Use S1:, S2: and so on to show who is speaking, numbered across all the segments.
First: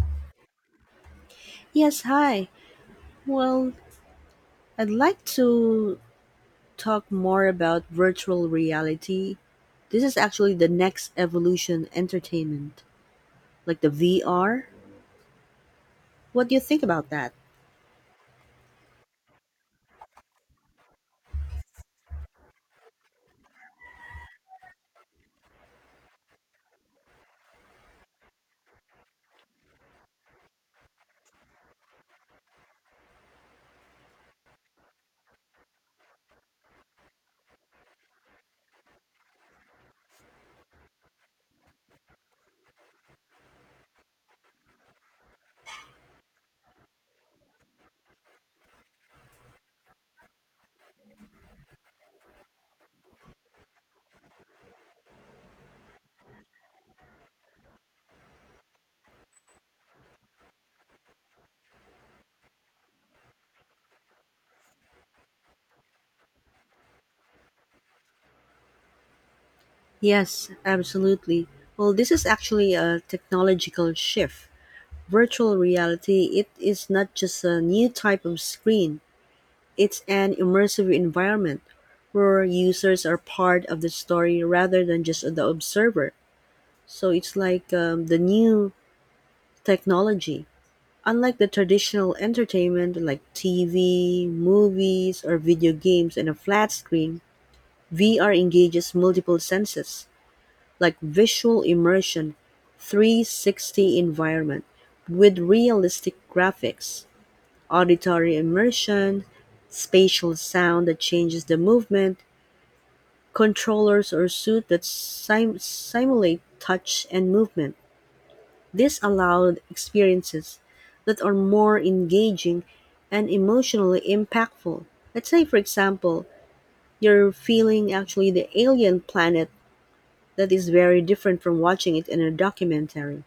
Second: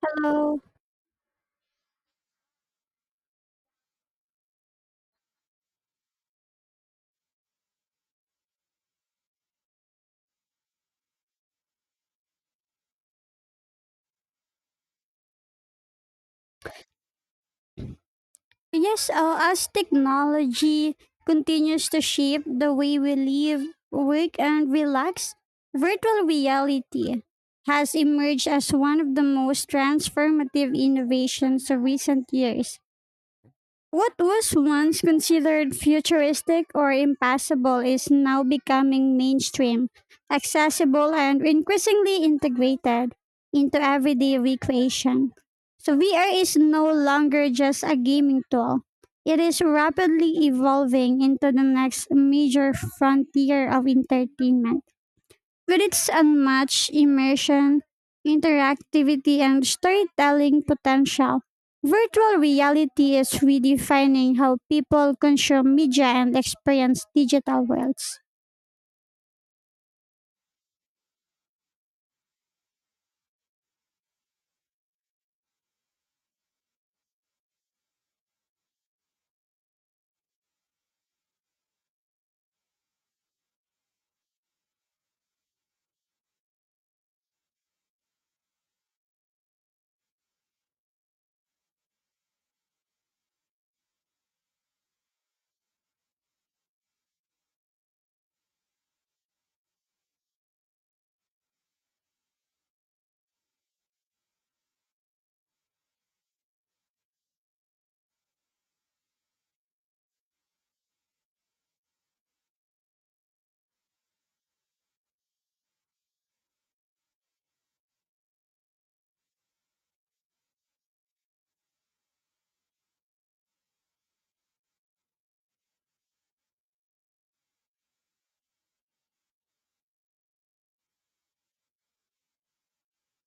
S1: So,
S2: Yes, hi. Well, I'd like to talk more about virtual reality. This is actually the next evolution entertainment, like the VR. What do you think about that?
S1: yes, as technology continues to shape the way we live, work, and relax, virtual reality has emerged as one of the most transformative innovations of recent years. What was once considered futuristic or impossible is now becoming mainstream, accessible, and increasingly integrated into everyday recreation. So, VR is no longer just a gaming tool, it is rapidly evolving into the next major frontier of entertainment. With its unmatched immersion, interactivity, and storytelling potential, virtual reality is redefining how people consume media and experience digital worlds.
S2: Yes, absolutely. Well, this is actually a technological shift. Virtual reality, it is not just a new type of screen, it's an immersive environment where users are part of the story rather than just the observer. So it's like the new technology, unlike the traditional entertainment like TV, movies, or video games and a flat screen, VR engages multiple senses like visual immersion, 360 environment with realistic graphics, auditory immersion, spatial sound that changes the movement, controllers or suit that simulate touch and movement. This allowed experiences that are more engaging and emotionally impactful. Let's say, for example, you're feeling actually the alien planet that is very different from watching it in a documentary.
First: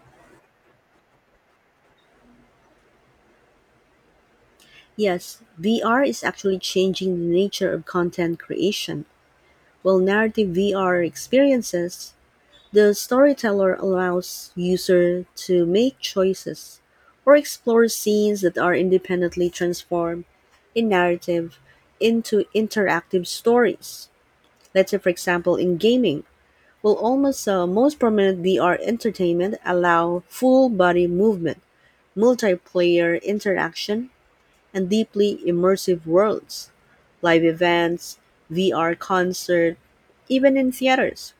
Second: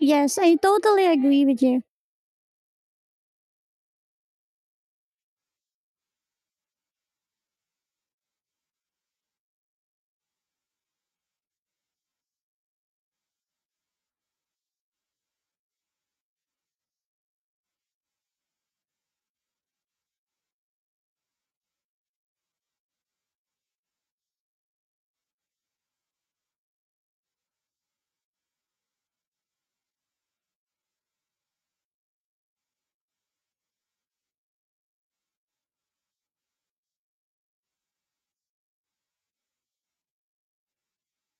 S1: Yes, I totally agree with you.
S2: Yes, VR is actually changing the nature of content creation, while narrative VR experiences, the storyteller allows user to make choices or explore scenes that are independently transformed in narrative into interactive stories. Let's say for example in gaming, will almost most prominent VR entertainment allow full body movement, multiplayer interaction, and deeply immersive worlds, live events, VR concert, even in theaters.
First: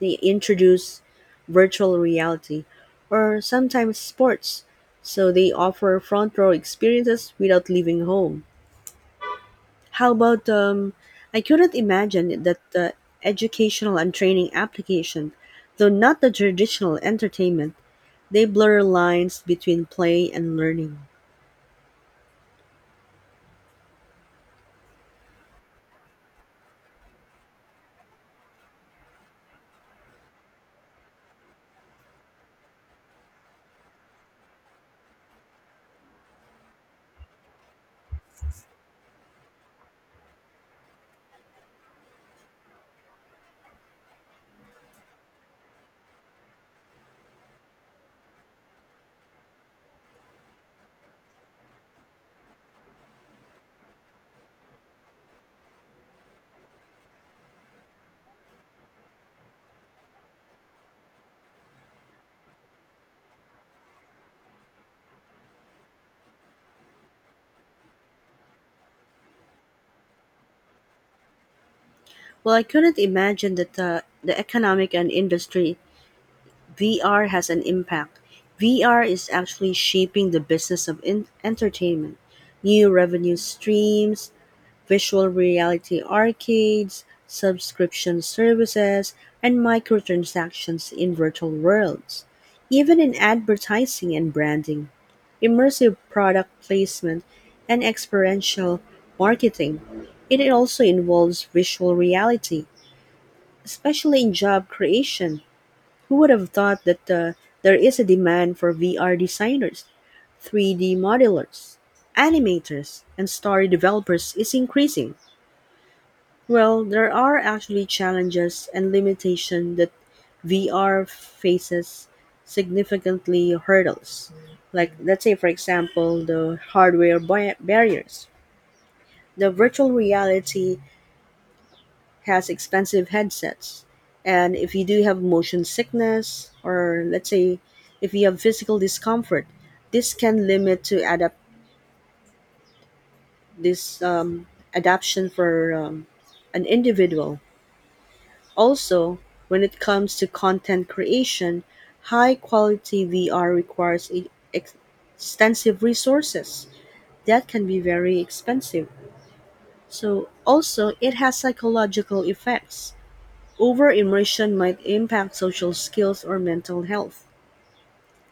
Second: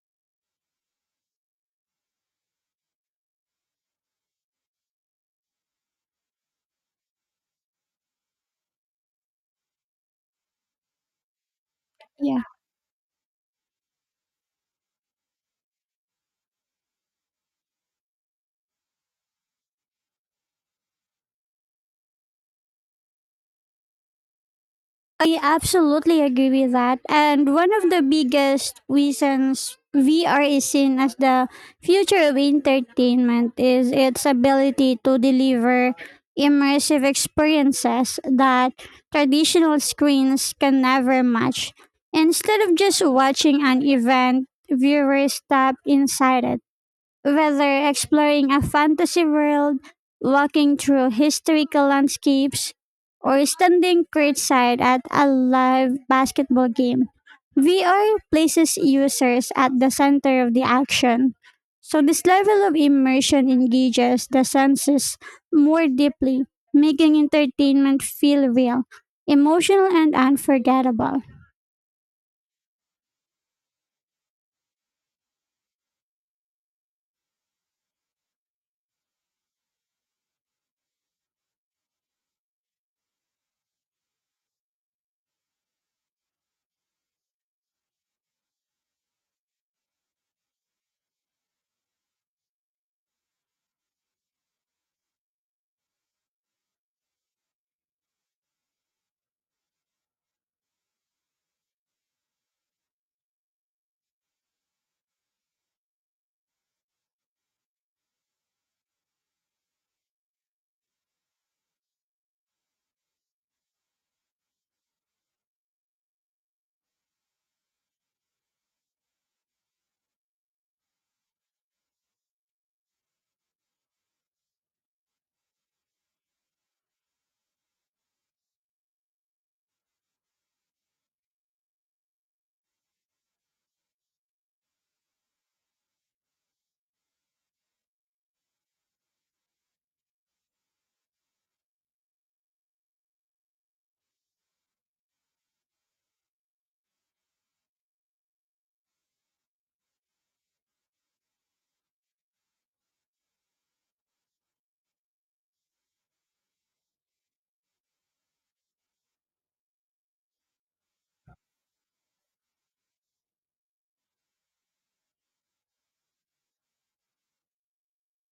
S2: They introduce virtual reality or sometimes sports, so they offer front row experiences without leaving home. How about I couldn't
S1: Yeah.
S2: imagine that the educational and training application, though not the traditional entertainment, they blur lines between play and learning.
S1: I absolutely agree with that. And one of the biggest reasons VR is seen as the future of entertainment is its ability to deliver immersive experiences that traditional screens can never match. Instead of just watching an event, viewers step inside it, whether exploring a fantasy world, walking through historical landscapes, or standing courtside at a live basketball game, VR places users at the center of the action. So, this level of immersion engages the senses more deeply, making entertainment feel real, emotional, and unforgettable.
S2: Well, I couldn't imagine that the economic and industry VR has an impact. VR is actually shaping the business of entertainment. New revenue streams, visual reality arcades, subscription services, and microtransactions in virtual worlds. Even in advertising and branding, immersive product placement, and experiential marketing, it also involves visual reality, especially in job creation. Who would have thought that there is a demand for VR designers, 3D modelers, animators, and story developers is increasing? Well, there are actually challenges and limitations that VR faces significantly hurdles. Like, let's say, for example, the hardware barriers. The virtual reality has expensive headsets. And if you do have motion sickness, or let's say if you have physical discomfort, this can limit to adapt this adaption for an individual. Also, when it comes to content creation, high quality VR requires extensive resources that can be very expensive. So, also, it has psychological effects. Over-immersion might impact social skills or mental health.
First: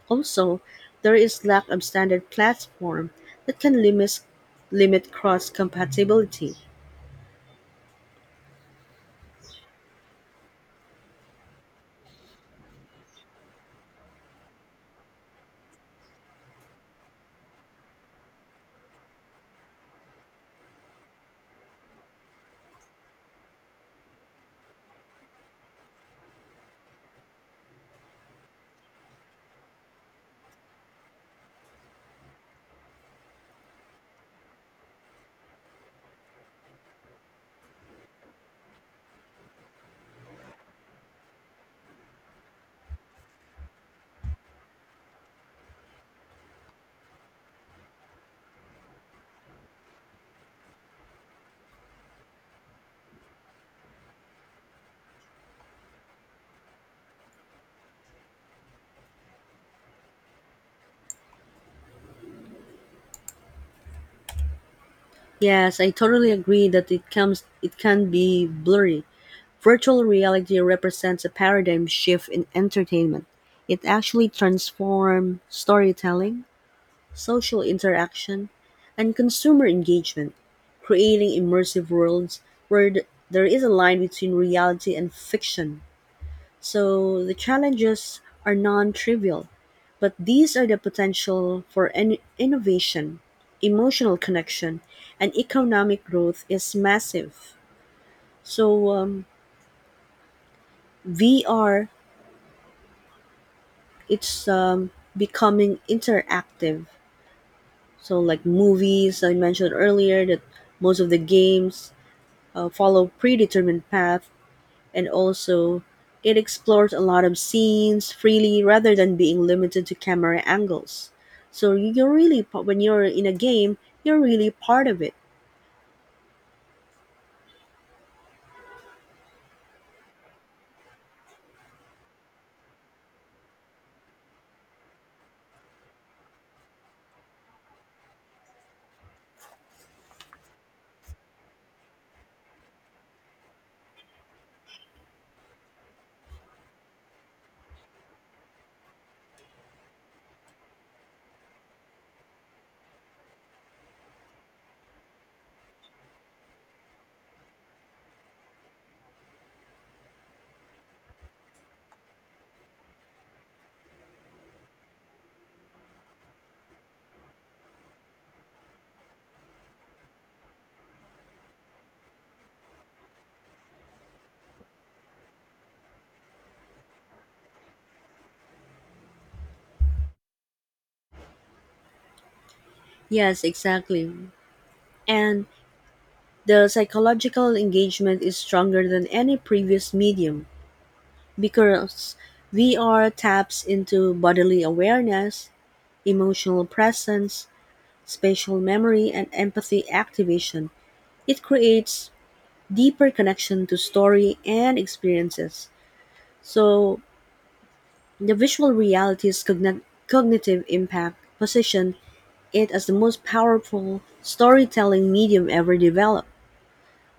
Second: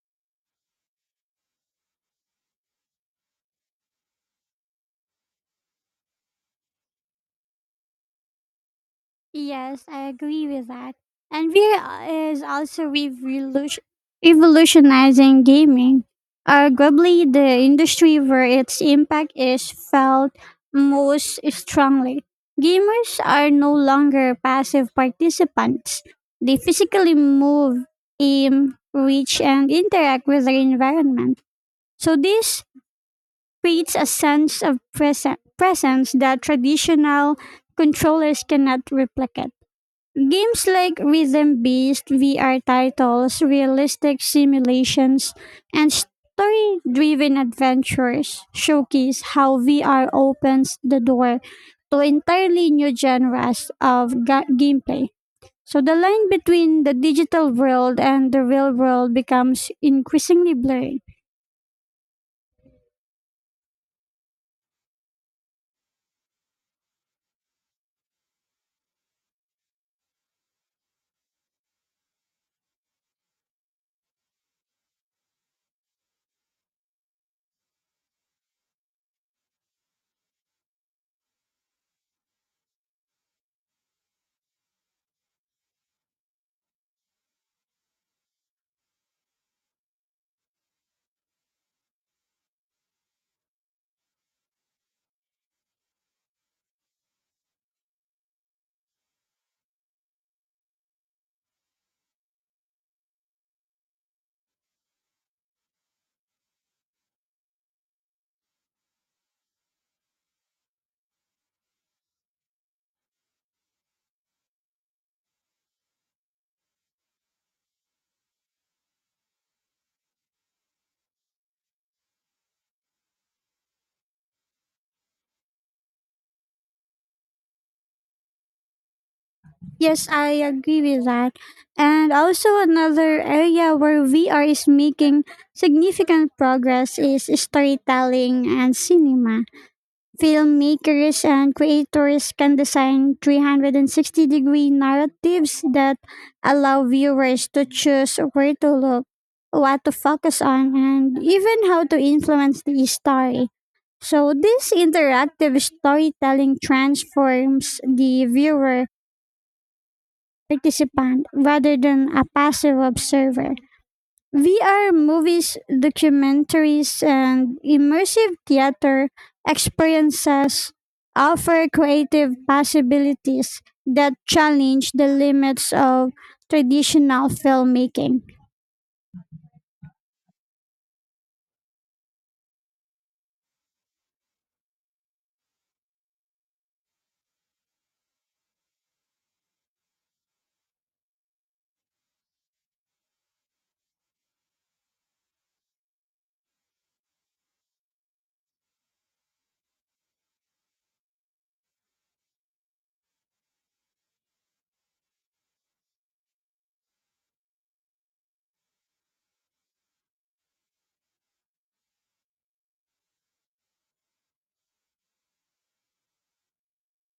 S2: Also, there is lack of standard platform that can limit cross-compatibility.
S1: Yes, I agree with that. And VR is also revolutionizing gaming. Arguably, the industry where its impact is felt most strongly. Gamers are no longer passive participants. They physically move, aim, reach, and interact with their environment. So, this creates a sense of presence that traditional controllers cannot replicate. Games like rhythm based VR titles, realistic simulations, and story driven adventures showcase how VR opens the door to entirely new genres of gameplay. So the line between the digital world and the real world becomes increasingly blurred.
S2: Yes, I totally agree that it comes it can be blurry. Virtual reality represents a paradigm shift in entertainment. It actually transforms storytelling, social interaction, and consumer engagement, creating immersive worlds where there is a line between reality and fiction. So the challenges are non trivial, but these are the potential for an innovation, emotional connection, and economic growth is massive. So VR, it's becoming interactive. So like movies I mentioned earlier, that most of the games follow predetermined path, and also it explores a lot of scenes freely rather than being limited to camera angles, so when you're in a game, you're really part of it.
S1: Yes, I agree with that. And also, another area where VR is making significant progress is storytelling and cinema. Filmmakers and creators can design 360-degree narratives that allow viewers to choose where to look, what to focus on, and even how to influence the story. So this interactive storytelling transforms the viewer participant rather than a passive observer. VR movies, documentaries, and immersive theater experiences offer creative possibilities that challenge the limits of traditional filmmaking.
S2: Yes, exactly. And the psychological engagement is stronger than any previous medium because VR taps into bodily awareness, emotional presence, spatial memory, and empathy activation. It creates deeper connection to story and experiences. So the visual reality's cognitive impact position it as the most powerful storytelling medium ever developed.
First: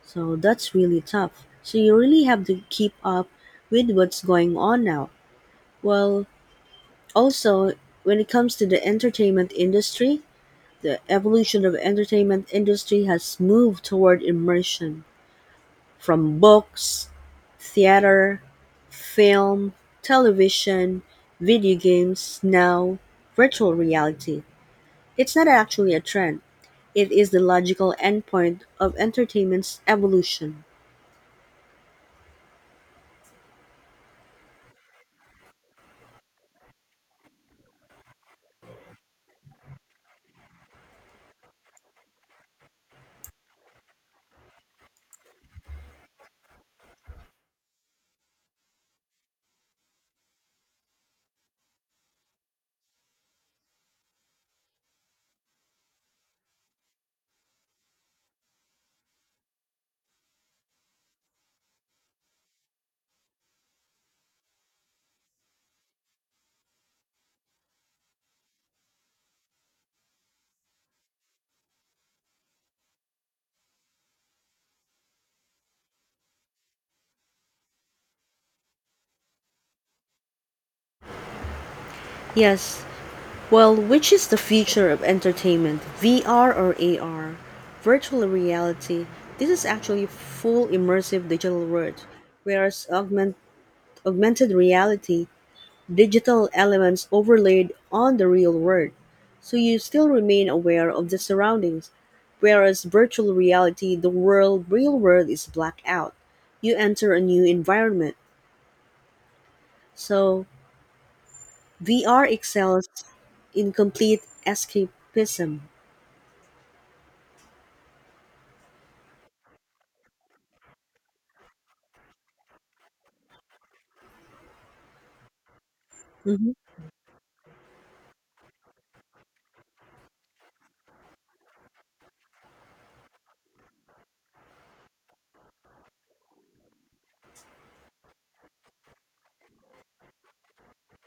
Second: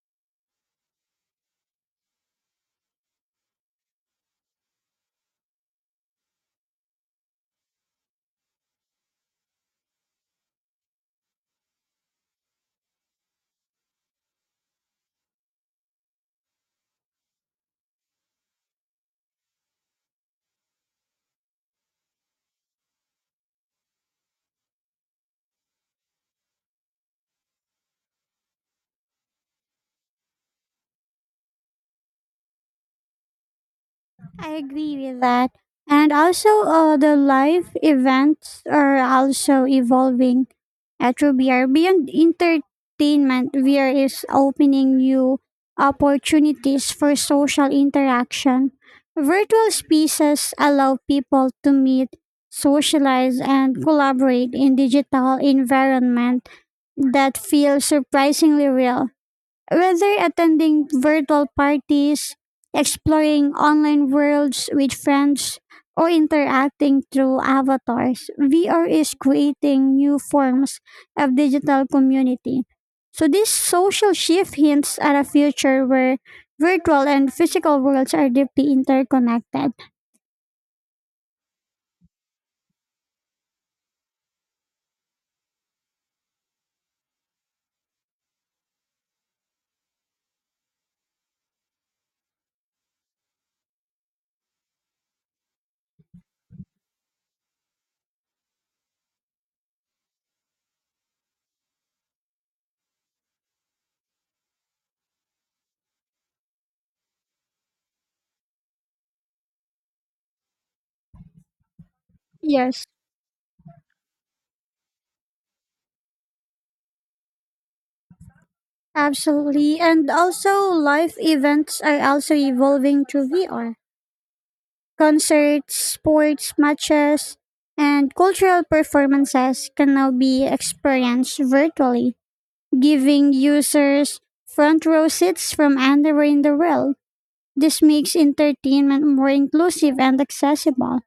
S2: So that's really tough. So you really have to keep up with what's going on now. Well, also when it comes to the entertainment industry, the evolution of entertainment industry has moved toward immersion from books, theater, film, television, video games, now virtual reality. It's not actually a trend. It is the logical endpoint of entertainment's evolution.
S1: I agree with that. And also, the live events are also evolving at Rubier. Beyond entertainment, VR is opening new opportunities for social interaction. Virtual spaces allow people to meet, socialize, and collaborate in digital environment that feel surprisingly real. Whether attending virtual parties, exploring online worlds with friends, or interacting through avatars, VR is creating new forms of digital community. So, this social shift hints at a future where virtual and physical worlds are deeply interconnected.
S2: Yes. Well, which is the future of entertainment? VR or AR? Virtual reality. This is actually full immersive digital world, whereas augmented reality digital elements overlaid on the real world, so you still remain aware of the surroundings. Whereas virtual reality, real world is blacked out. You enter a new environment. So VR
S1: Yes,
S2: excels in complete escapism.
S1: absolutely. And also, live events are also evolving through VR. Concerts, sports
S2: Mhm.
S1: matches, and cultural performances can now be experienced virtually, giving users front row seats from anywhere in the world. This makes entertainment more inclusive and accessible.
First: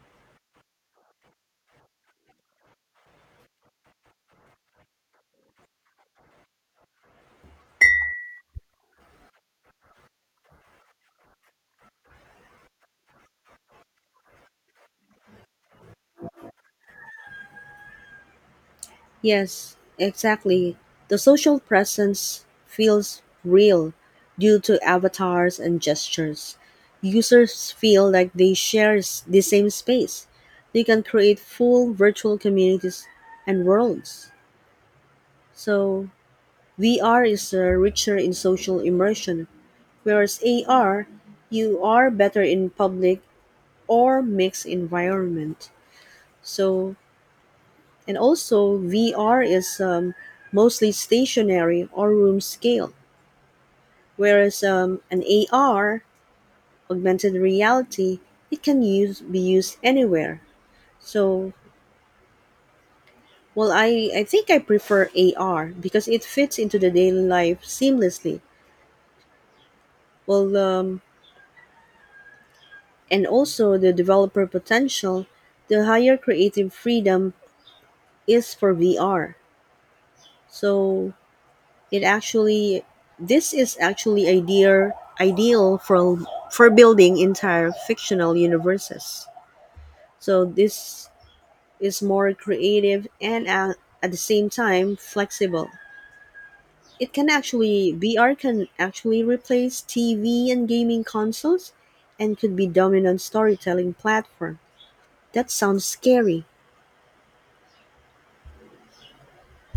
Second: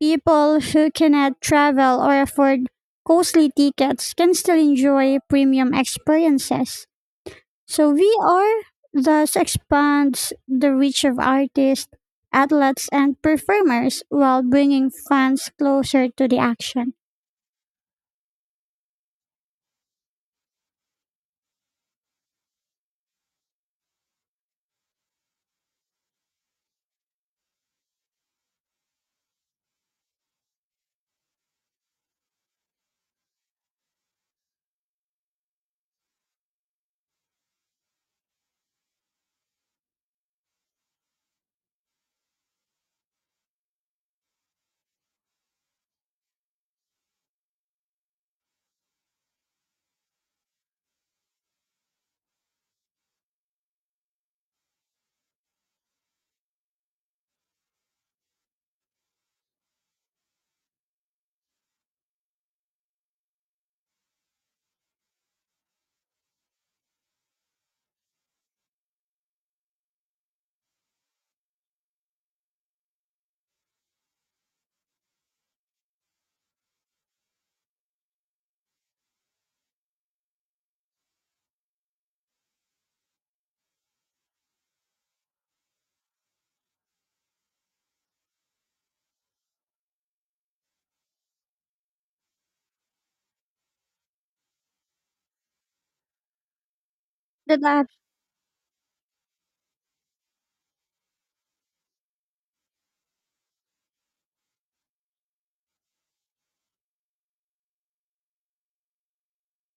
S1: People who cannot travel or afford costly tickets can still enjoy premium experiences. So VR thus expands the reach of artists, athletes, and performers while bringing fans closer to the action.
S2: Yes, exactly. The social presence feels real due to avatars and gestures. Users feel like they the same space. They can create full virtual communities and worlds. So, VR is richer in social immersion, whereas AR, you are better in public or mixed environment. So, and also, VR is mostly stationary or room scale, whereas an AR, augmented reality, it can be used anywhere. So, well, I think I prefer AR because it fits into the daily life seamlessly. Well, and also the developer potential, the higher creative freedom is for VR. So, it actually, this is actually ideal for building entire fictional universes. So this is more creative and at the same time flexible. It can
S1: That
S2: actually VR can actually replace TV and gaming consoles and could be dominant storytelling platform. That sounds scary.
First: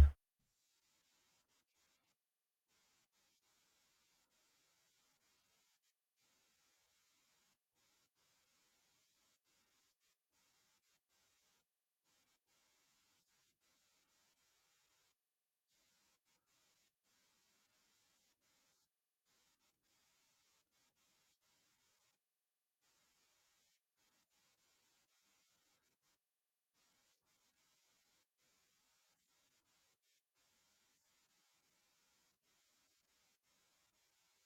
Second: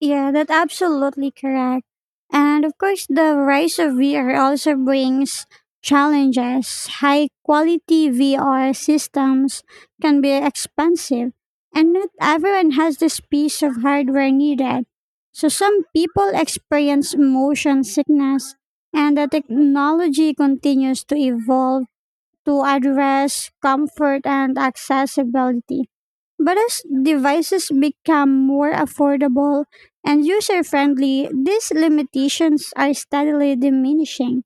S1: Yeah, that's absolutely correct. And of course, the rise of VR also brings challenges. High quality VR systems can be expensive, and not everyone has this piece of hardware needed. So, some people experience motion sickness, and the technology continues to evolve to address comfort and accessibility. But as devices become more affordable and user friendly, these limitations are steadily diminishing.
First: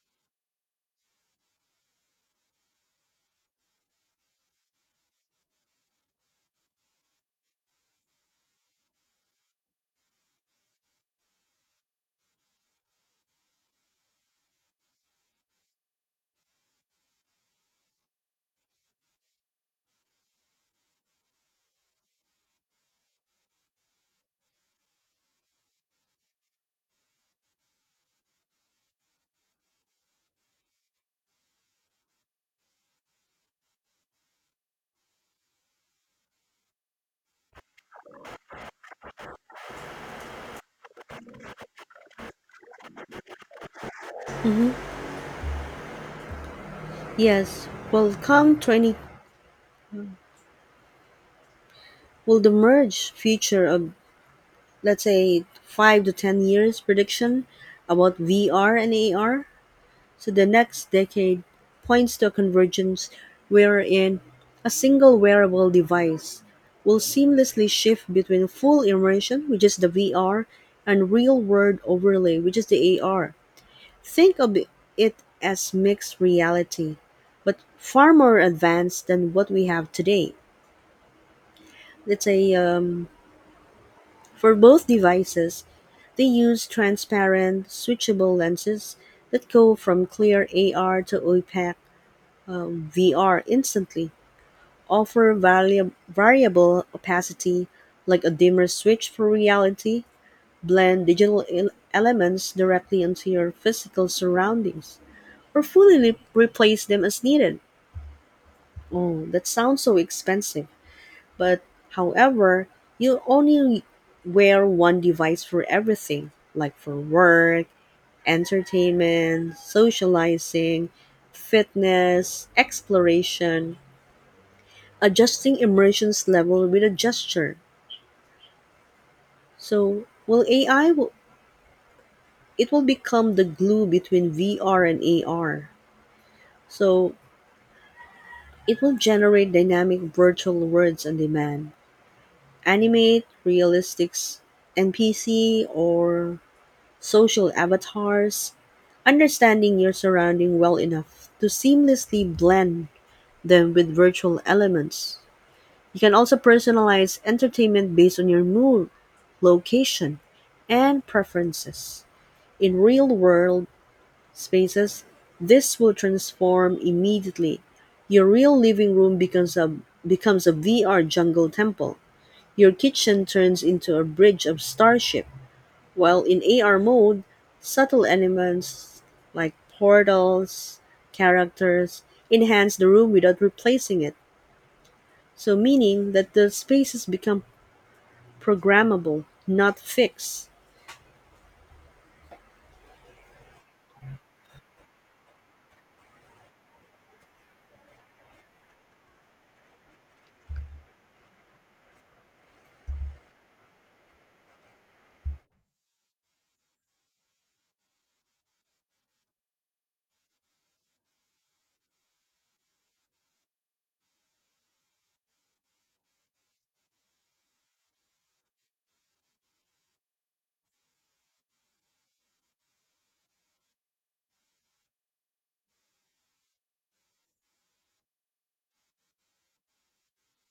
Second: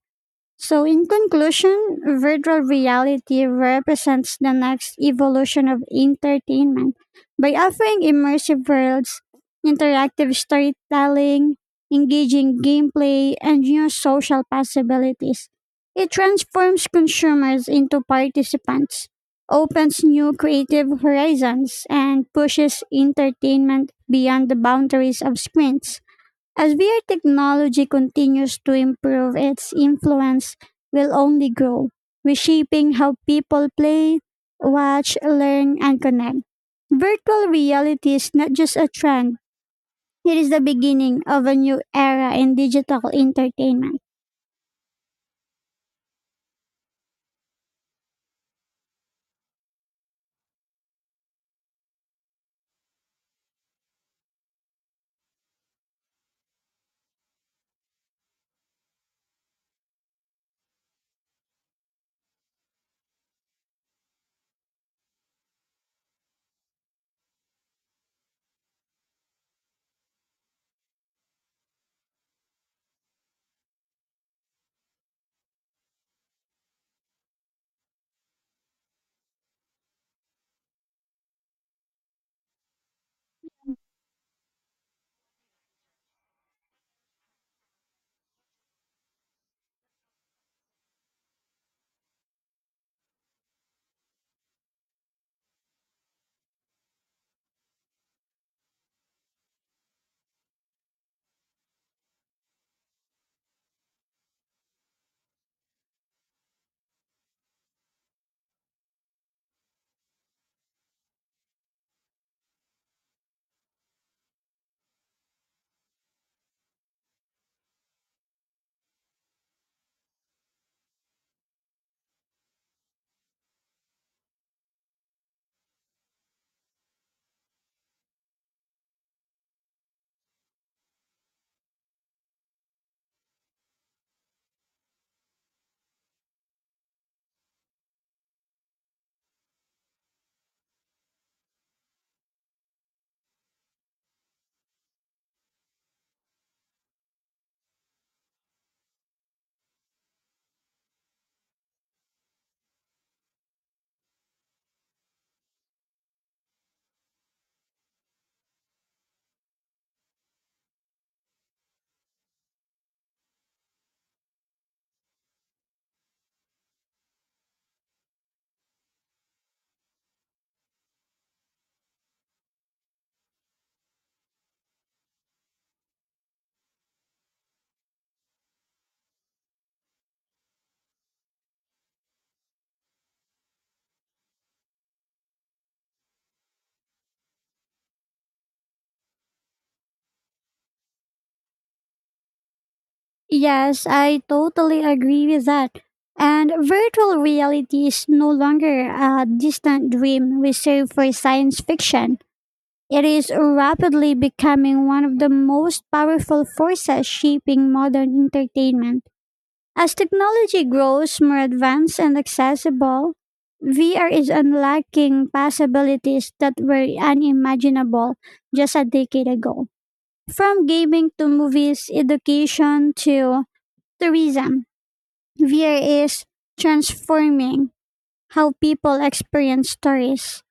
S1: So, in conclusion, virtual reality represents the next evolution of entertainment by offering immersive worlds, interactive storytelling, engaging gameplay, and new social possibilities. It transforms consumers into participants, opens new creative horizons, and pushes entertainment beyond the boundaries of screens. As VR technology continues to improve, its influence will only grow, reshaping how people play, watch, learn, and connect. Virtual reality is not just a trend, it is the beginning of a new era in digital entertainment.
S2: Mm-hmm. Yes. Well, come 20, will the merge future of, let's say, 5 to 10 years prediction about VR and AR. So the next decade points to a convergence wherein a single wearable device will seamlessly shift between full immersion, which is the VR, and real world overlay, which is the AR. Think of it as mixed reality, but far more advanced than what we have today. Let's say for both devices, they use transparent, switchable lenses that go from clear AR to opaque VR instantly, offer variable opacity like a dimmer switch for reality, blend digital elements directly into your physical surroundings, or fully replace them as needed. Oh, that sounds so expensive. But however, you only wear one device for everything, like for work, entertainment, socializing, fitness, exploration, adjusting immersion's level with a gesture. So, will AI will become the glue between VR and AR. So, it will generate dynamic virtual worlds on demand, animate realistic NPC or social avatars, understanding your surrounding well enough to seamlessly blend them with virtual elements. You can also personalize entertainment based on your mood, location, and preferences. In real world spaces, this will transform immediately. Your real living room becomes a VR jungle temple. Your kitchen turns into a bridge of starship while in AR mode, subtle elements like portals, characters, enhance the room without replacing it. So, meaning that the spaces become programmable, not fixed.
S1: Yes, I totally agree with that. And virtual reality is no longer a distant dream reserved for science fiction. It is rapidly becoming one of the most powerful forces shaping modern entertainment. As technology grows more advanced and accessible, VR is unlocking possibilities that were unimaginable just a decade ago. From gaming to movies, education to tourism, VR is transforming how people experience stories,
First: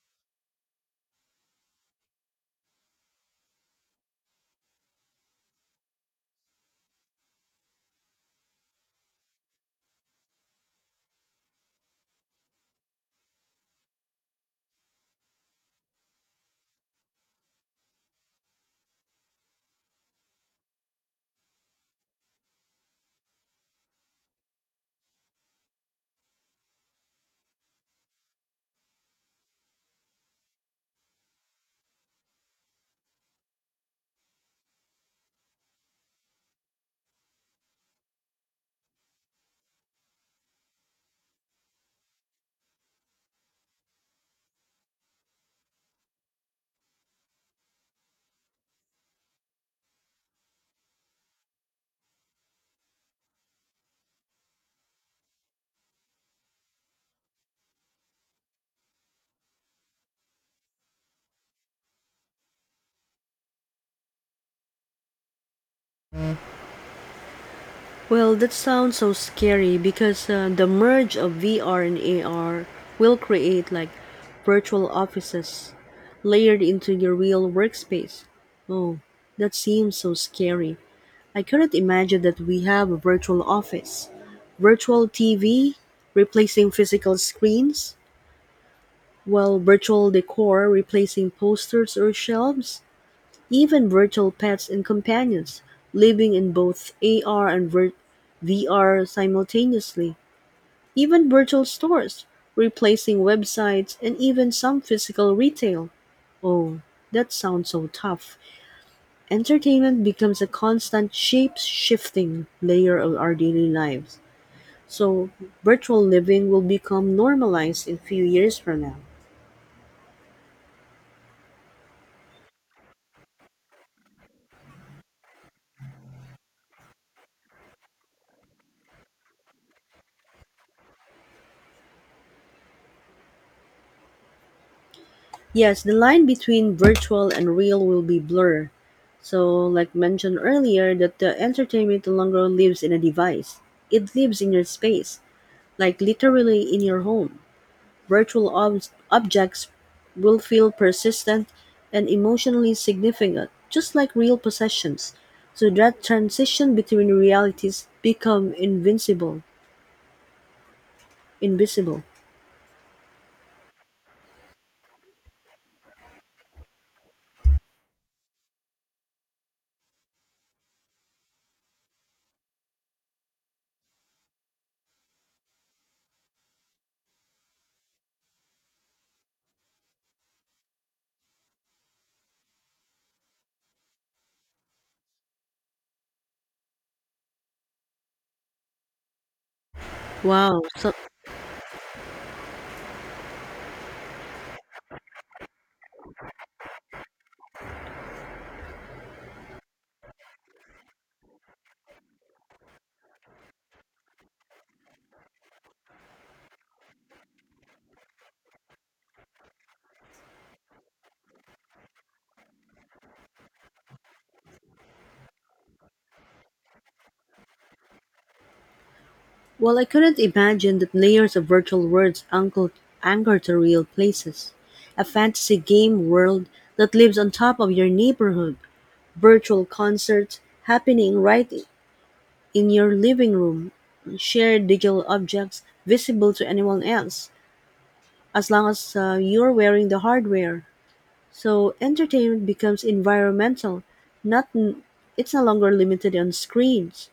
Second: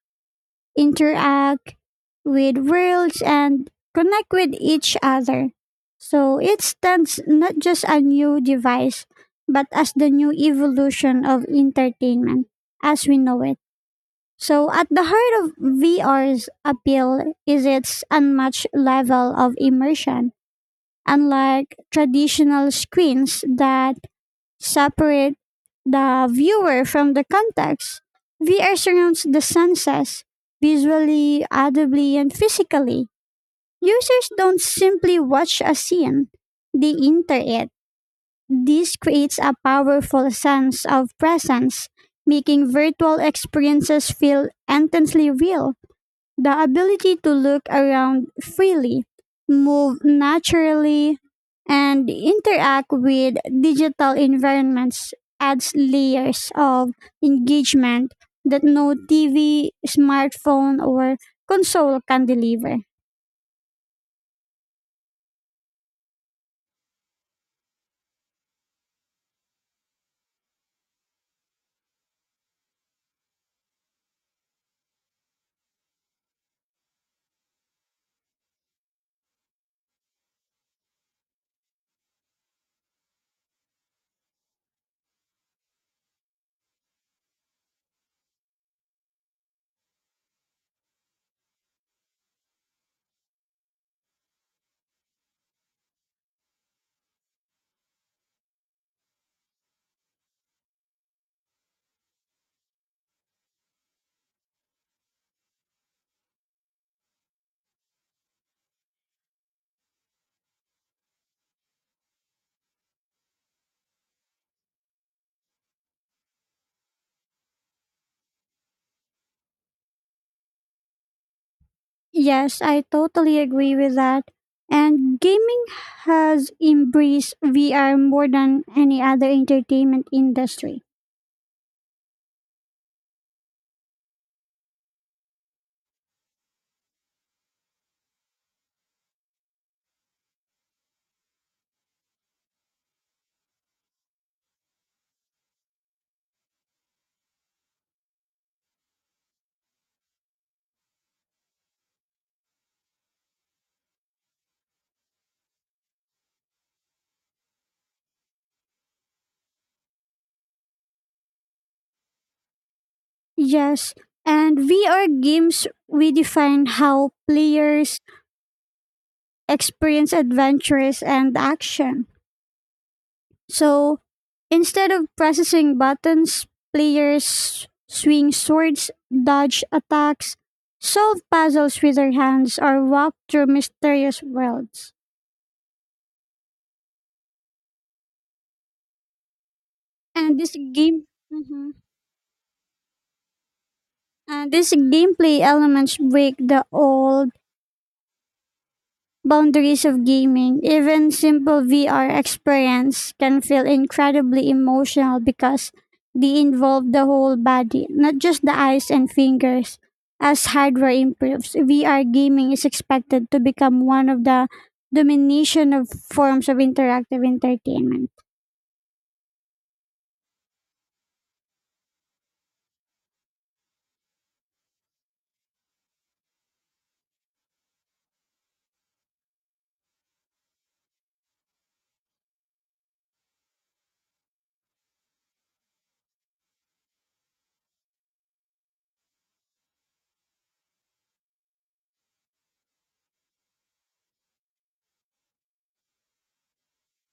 S1: interact with worlds, and connect with each other. So it stands not just a new device, but as the new evolution of entertainment as we know it. So at the heart of VR's appeal is its unmatched level of immersion. Unlike traditional screens that separate the viewer from the context, VR surrounds the senses visually, audibly, and physically. Users don't simply watch a scene, they enter it. This creates a powerful sense of presence, making virtual experiences feel intensely real. The ability to look around freely, move naturally, and interact with digital environments adds layers of engagement that no TV, smartphone, or console can deliver.
S2: Well, that sounds so scary because the merge of VR and AR will create like virtual offices layered into your real workspace. Oh, that seems so scary. I couldn't imagine that we have a virtual office. Virtual TV replacing physical screens, while virtual decor replacing posters or shelves, even virtual pets and companions living in both AR and VR simultaneously, even virtual stores replacing websites and even some physical retail. Oh, that sounds so tough. Entertainment becomes a constant shape-shifting layer of our daily lives. So, virtual living will become normalized in few years from now.
S1: Yes, I totally agree with that. And gaming has embraced VR more than any other entertainment industry.
S2: Yes, the line between virtual and real will be blurred. So, like mentioned earlier, that the entertainment no longer lives in a device. It lives in your space, like literally in your home. Virtual objects will feel persistent and emotionally significant, just like real possessions. So that transition between realities become invincible, invisible.
S1: Yes, and VR games redefine how players experience adventures and action. So instead of pressing buttons, players swing swords, dodge attacks, solve puzzles with their hands, or walk through mysterious worlds. And this
S2: Wow. So,
S1: game, Mhm. And this gameplay elements break the old boundaries of gaming. Even simple VR experience can feel incredibly emotional because they involve the whole body, not just the eyes and fingers. As hardware improves, VR gaming is expected to become one of the domination of forms of interactive entertainment.
S2: well, I couldn't imagine that layers of virtual worlds anchor to real places. A fantasy game world that lives on top of your neighborhood. Virtual concerts happening right in your living room. Share digital objects visible to anyone else, as long as you're wearing the hardware. So entertainment becomes environmental, not n- it's no longer limited on screens.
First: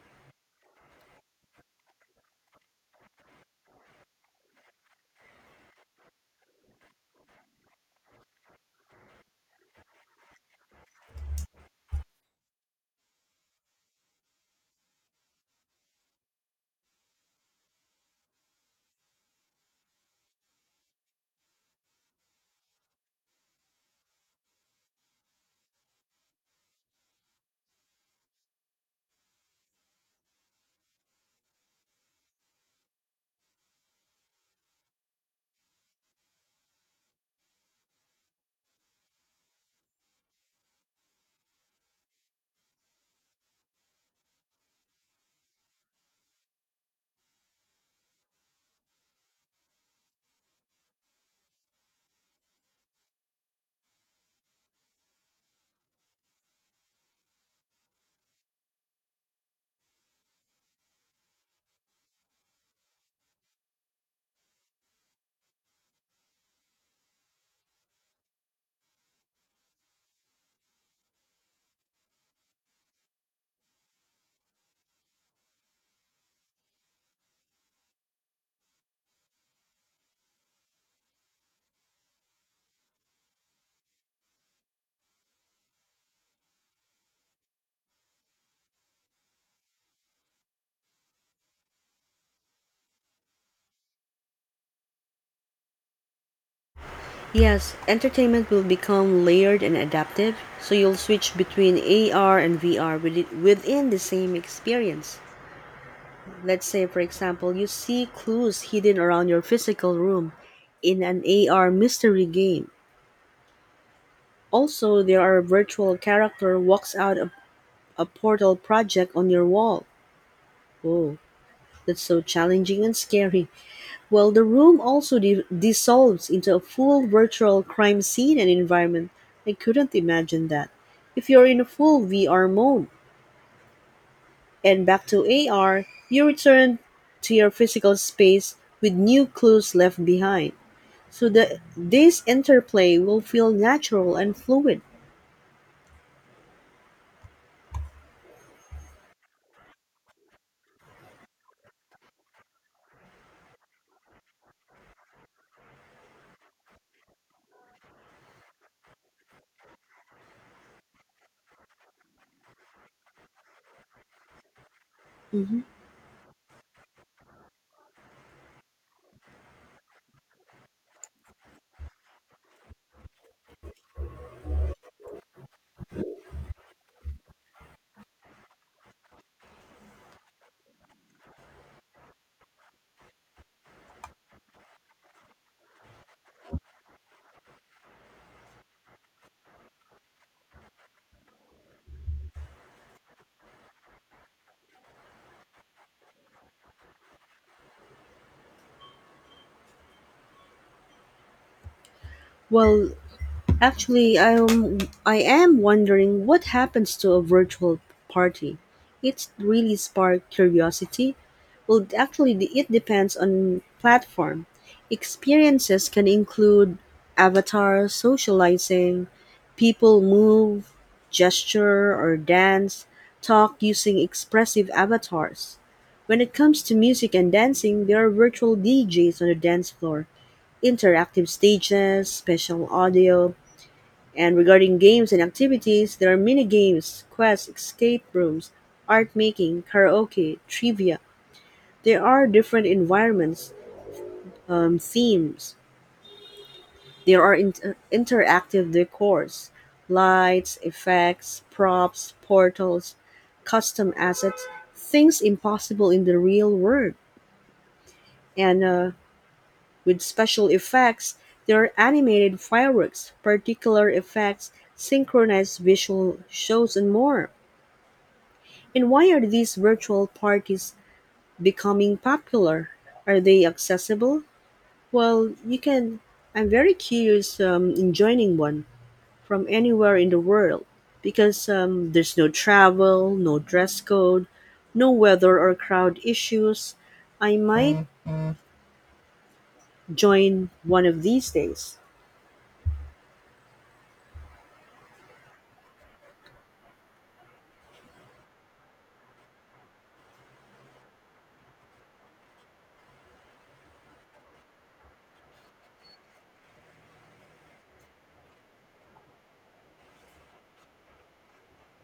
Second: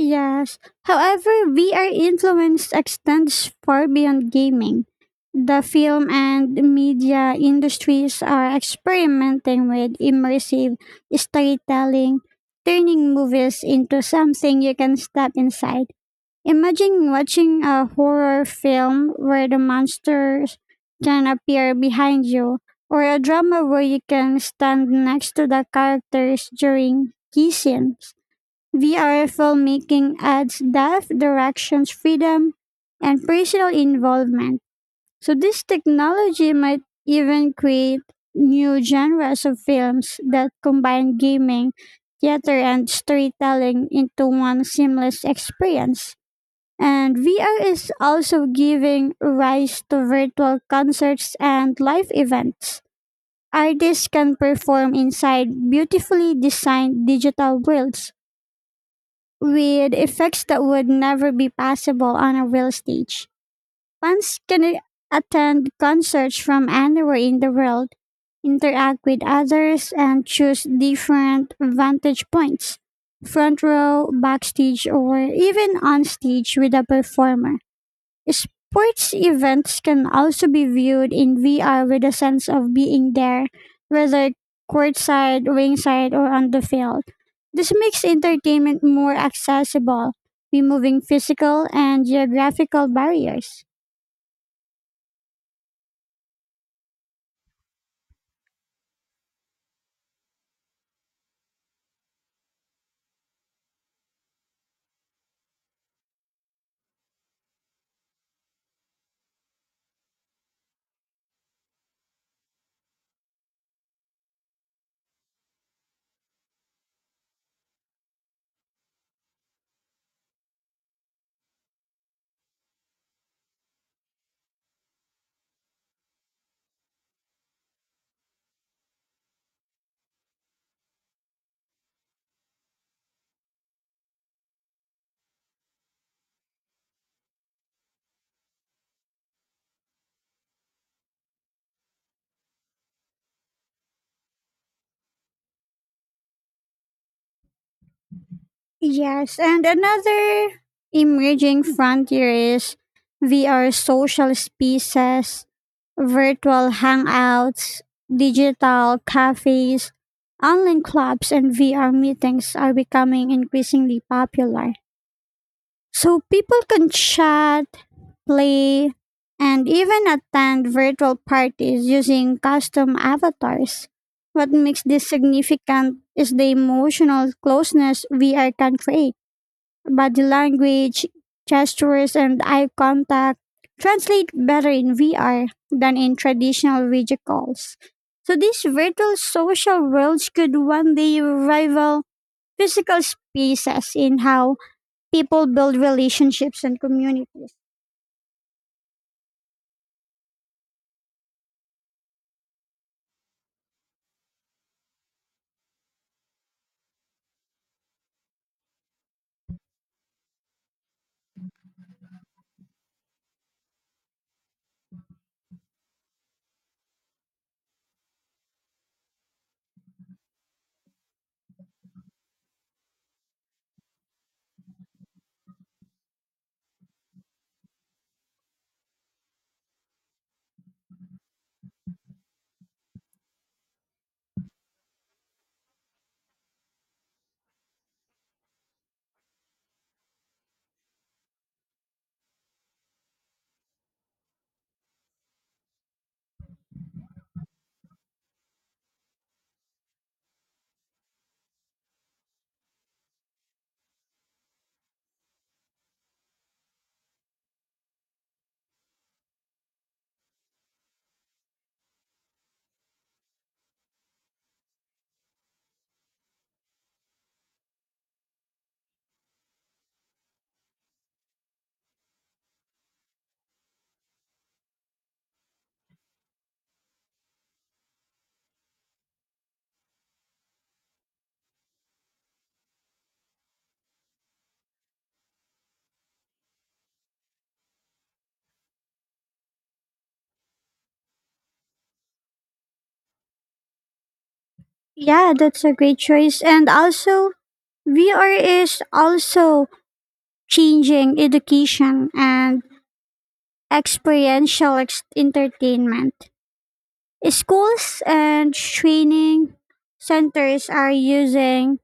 S1: Yes. However, VR influence extends far beyond gaming. The film and media industries are experimenting with immersive storytelling, turning movies into something you can step inside. Imagine watching a horror film where the monsters can appear behind you, or a drama where you can stand next to the characters during key scenes. VR filmmaking adds depth, directions, freedom, and personal involvement. So this technology might even create new genres of films that combine gaming, theater, and storytelling into one seamless experience. And VR is also giving rise to virtual concerts and live events. Artists can perform inside beautifully designed digital worlds with effects that would never be possible on a real stage. Fans can attend concerts from anywhere in the world, interact with others, and choose different vantage points, front row, backstage, or even on stage with a performer. Sports events can also be viewed in VR with a sense of being there, whether courtside, ringside, or on the field. This makes entertainment more accessible, removing physical and geographical barriers.
S2: Yes, entertainment will become layered and adaptive, so you'll switch between AR and VR within the same experience. Let's say, for example, you see clues hidden around your physical room in an AR mystery game. Also, there are virtual character walks out a portal project on your wall. Whoa, that's so challenging and scary. Well, the room also dissolves into a full virtual crime scene and environment. I couldn't imagine that. If you're in a full VR mode and back to AR, you return to your physical space with new clues left behind. So this interplay will feel natural and fluid.
S1: Yes, and another emerging frontier is VR social spaces, virtual hangouts, digital cafes, online clubs, and VR meetings are becoming increasingly popular.
S2: Mhm.
S1: So people can chat, play, and even attend virtual parties using custom avatars. What makes this significant is the emotional closeness VR can create, body language, gestures, and eye contact translate better in VR than in traditional video calls. So these virtual social worlds could one day rival physical spaces in how people build relationships and communities.
S2: Well, actually, I am wondering what happens to a virtual party. It's really sparked curiosity. Well, actually, it depends on platform. Experiences can include avatars, socializing, people move, gesture or dance, talk using expressive avatars. When it comes to music and dancing, there are virtual DJs on the dance floor, interactive stages, special audio, and regarding games and activities, there are mini games, quests, escape rooms, art making, karaoke, trivia. There are different environments, themes. There are interactive decors, lights, effects, props, portals, custom assets, things impossible in the real world. And with special effects, there are animated fireworks, particular effects, synchronized visual shows, and more. And why are these virtual parties becoming popular? Are they accessible? Well, you can. I'm very curious in joining one from anywhere in the world because there's no travel, no dress code, no weather or crowd issues. I might join one of these days.
S1: Yeah, that's a great choice. And also, VR is also changing education and experiential entertainment. Schools and training centers are using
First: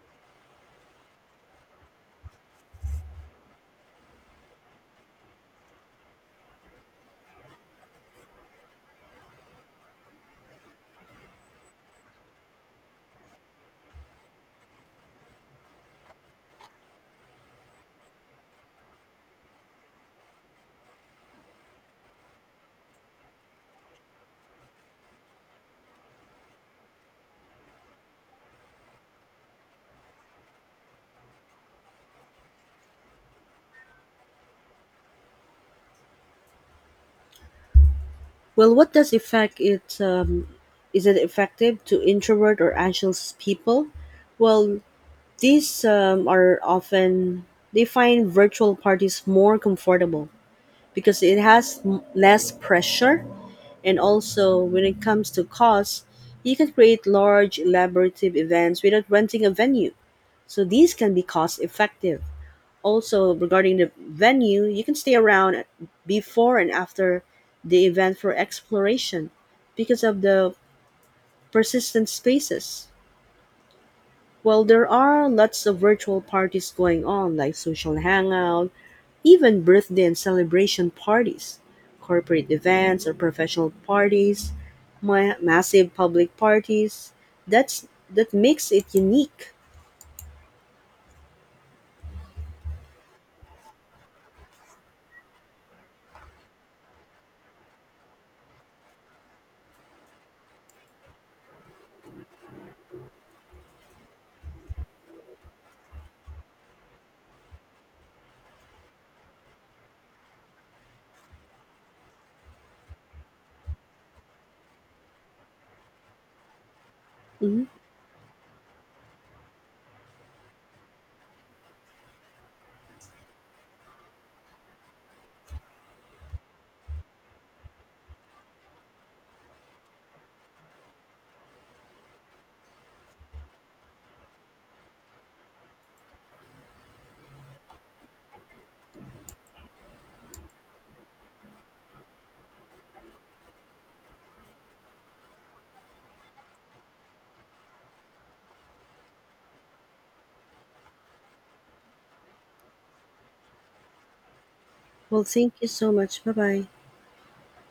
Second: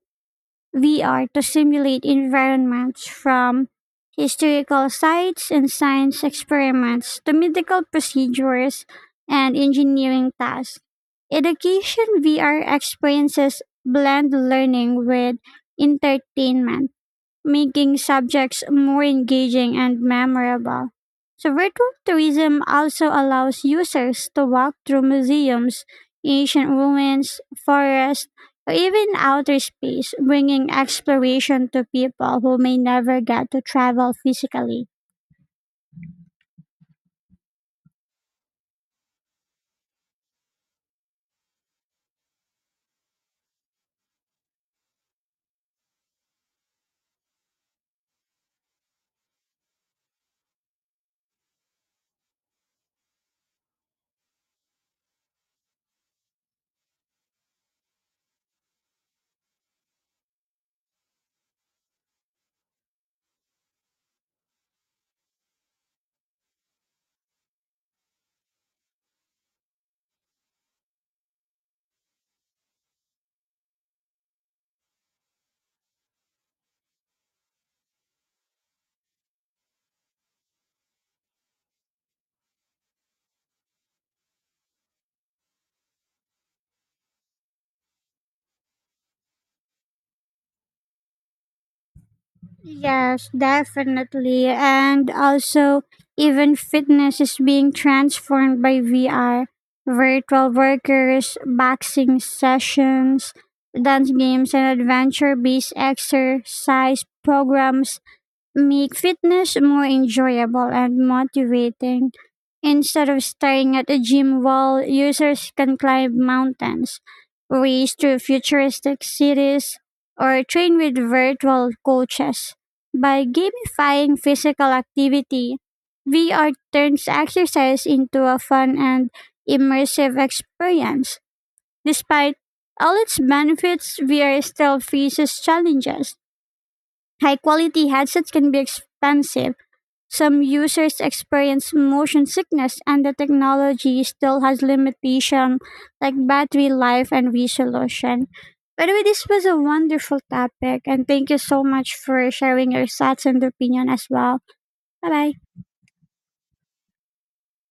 S1: VR to simulate environments from historical sites and science experiments to medical procedures and engineering tasks. Education VR experiences blend learning with entertainment, making subjects more engaging and memorable. So, virtual tourism also allows users to walk through museums, ancient ruins, forests, or even outer space, bringing exploration to people who may never get to travel physically.
S2: Well, what does affect it? Is it effective to introvert or anxious people? Well, these are often they find virtual parties more comfortable because it has less pressure, and also when it comes to costs, you can create large elaborative events without renting a venue. So these can be cost effective. Also regarding the venue, you can stay around before and after the event for exploration because of the persistent spaces. Well, there are lots of virtual parties going on, like social hangout, even birthday and celebration parties, corporate events or professional parties, massive public parties. That makes it unique.
S1: Yes, definitely. And also, even fitness is being transformed by VR. Virtual workers, boxing sessions, dance games, and adventure based exercise programs make fitness more enjoyable and motivating. Instead of staring at a gym wall, users can climb mountains,
S2: Mhm.
S1: race to futuristic cities, or train with virtual coaches. By gamifying physical activity, VR turns exercise into a fun and immersive experience. Despite all its benefits, VR still faces challenges. High quality headsets can be expensive, some users experience motion sickness, and the technology still has limitations like battery life and resolution. By the way, this was a wonderful topic, and thank you so much for sharing your thoughts and opinion as well. Bye
S2: Well,
S1: bye.
S2: thank you so much. Bye bye.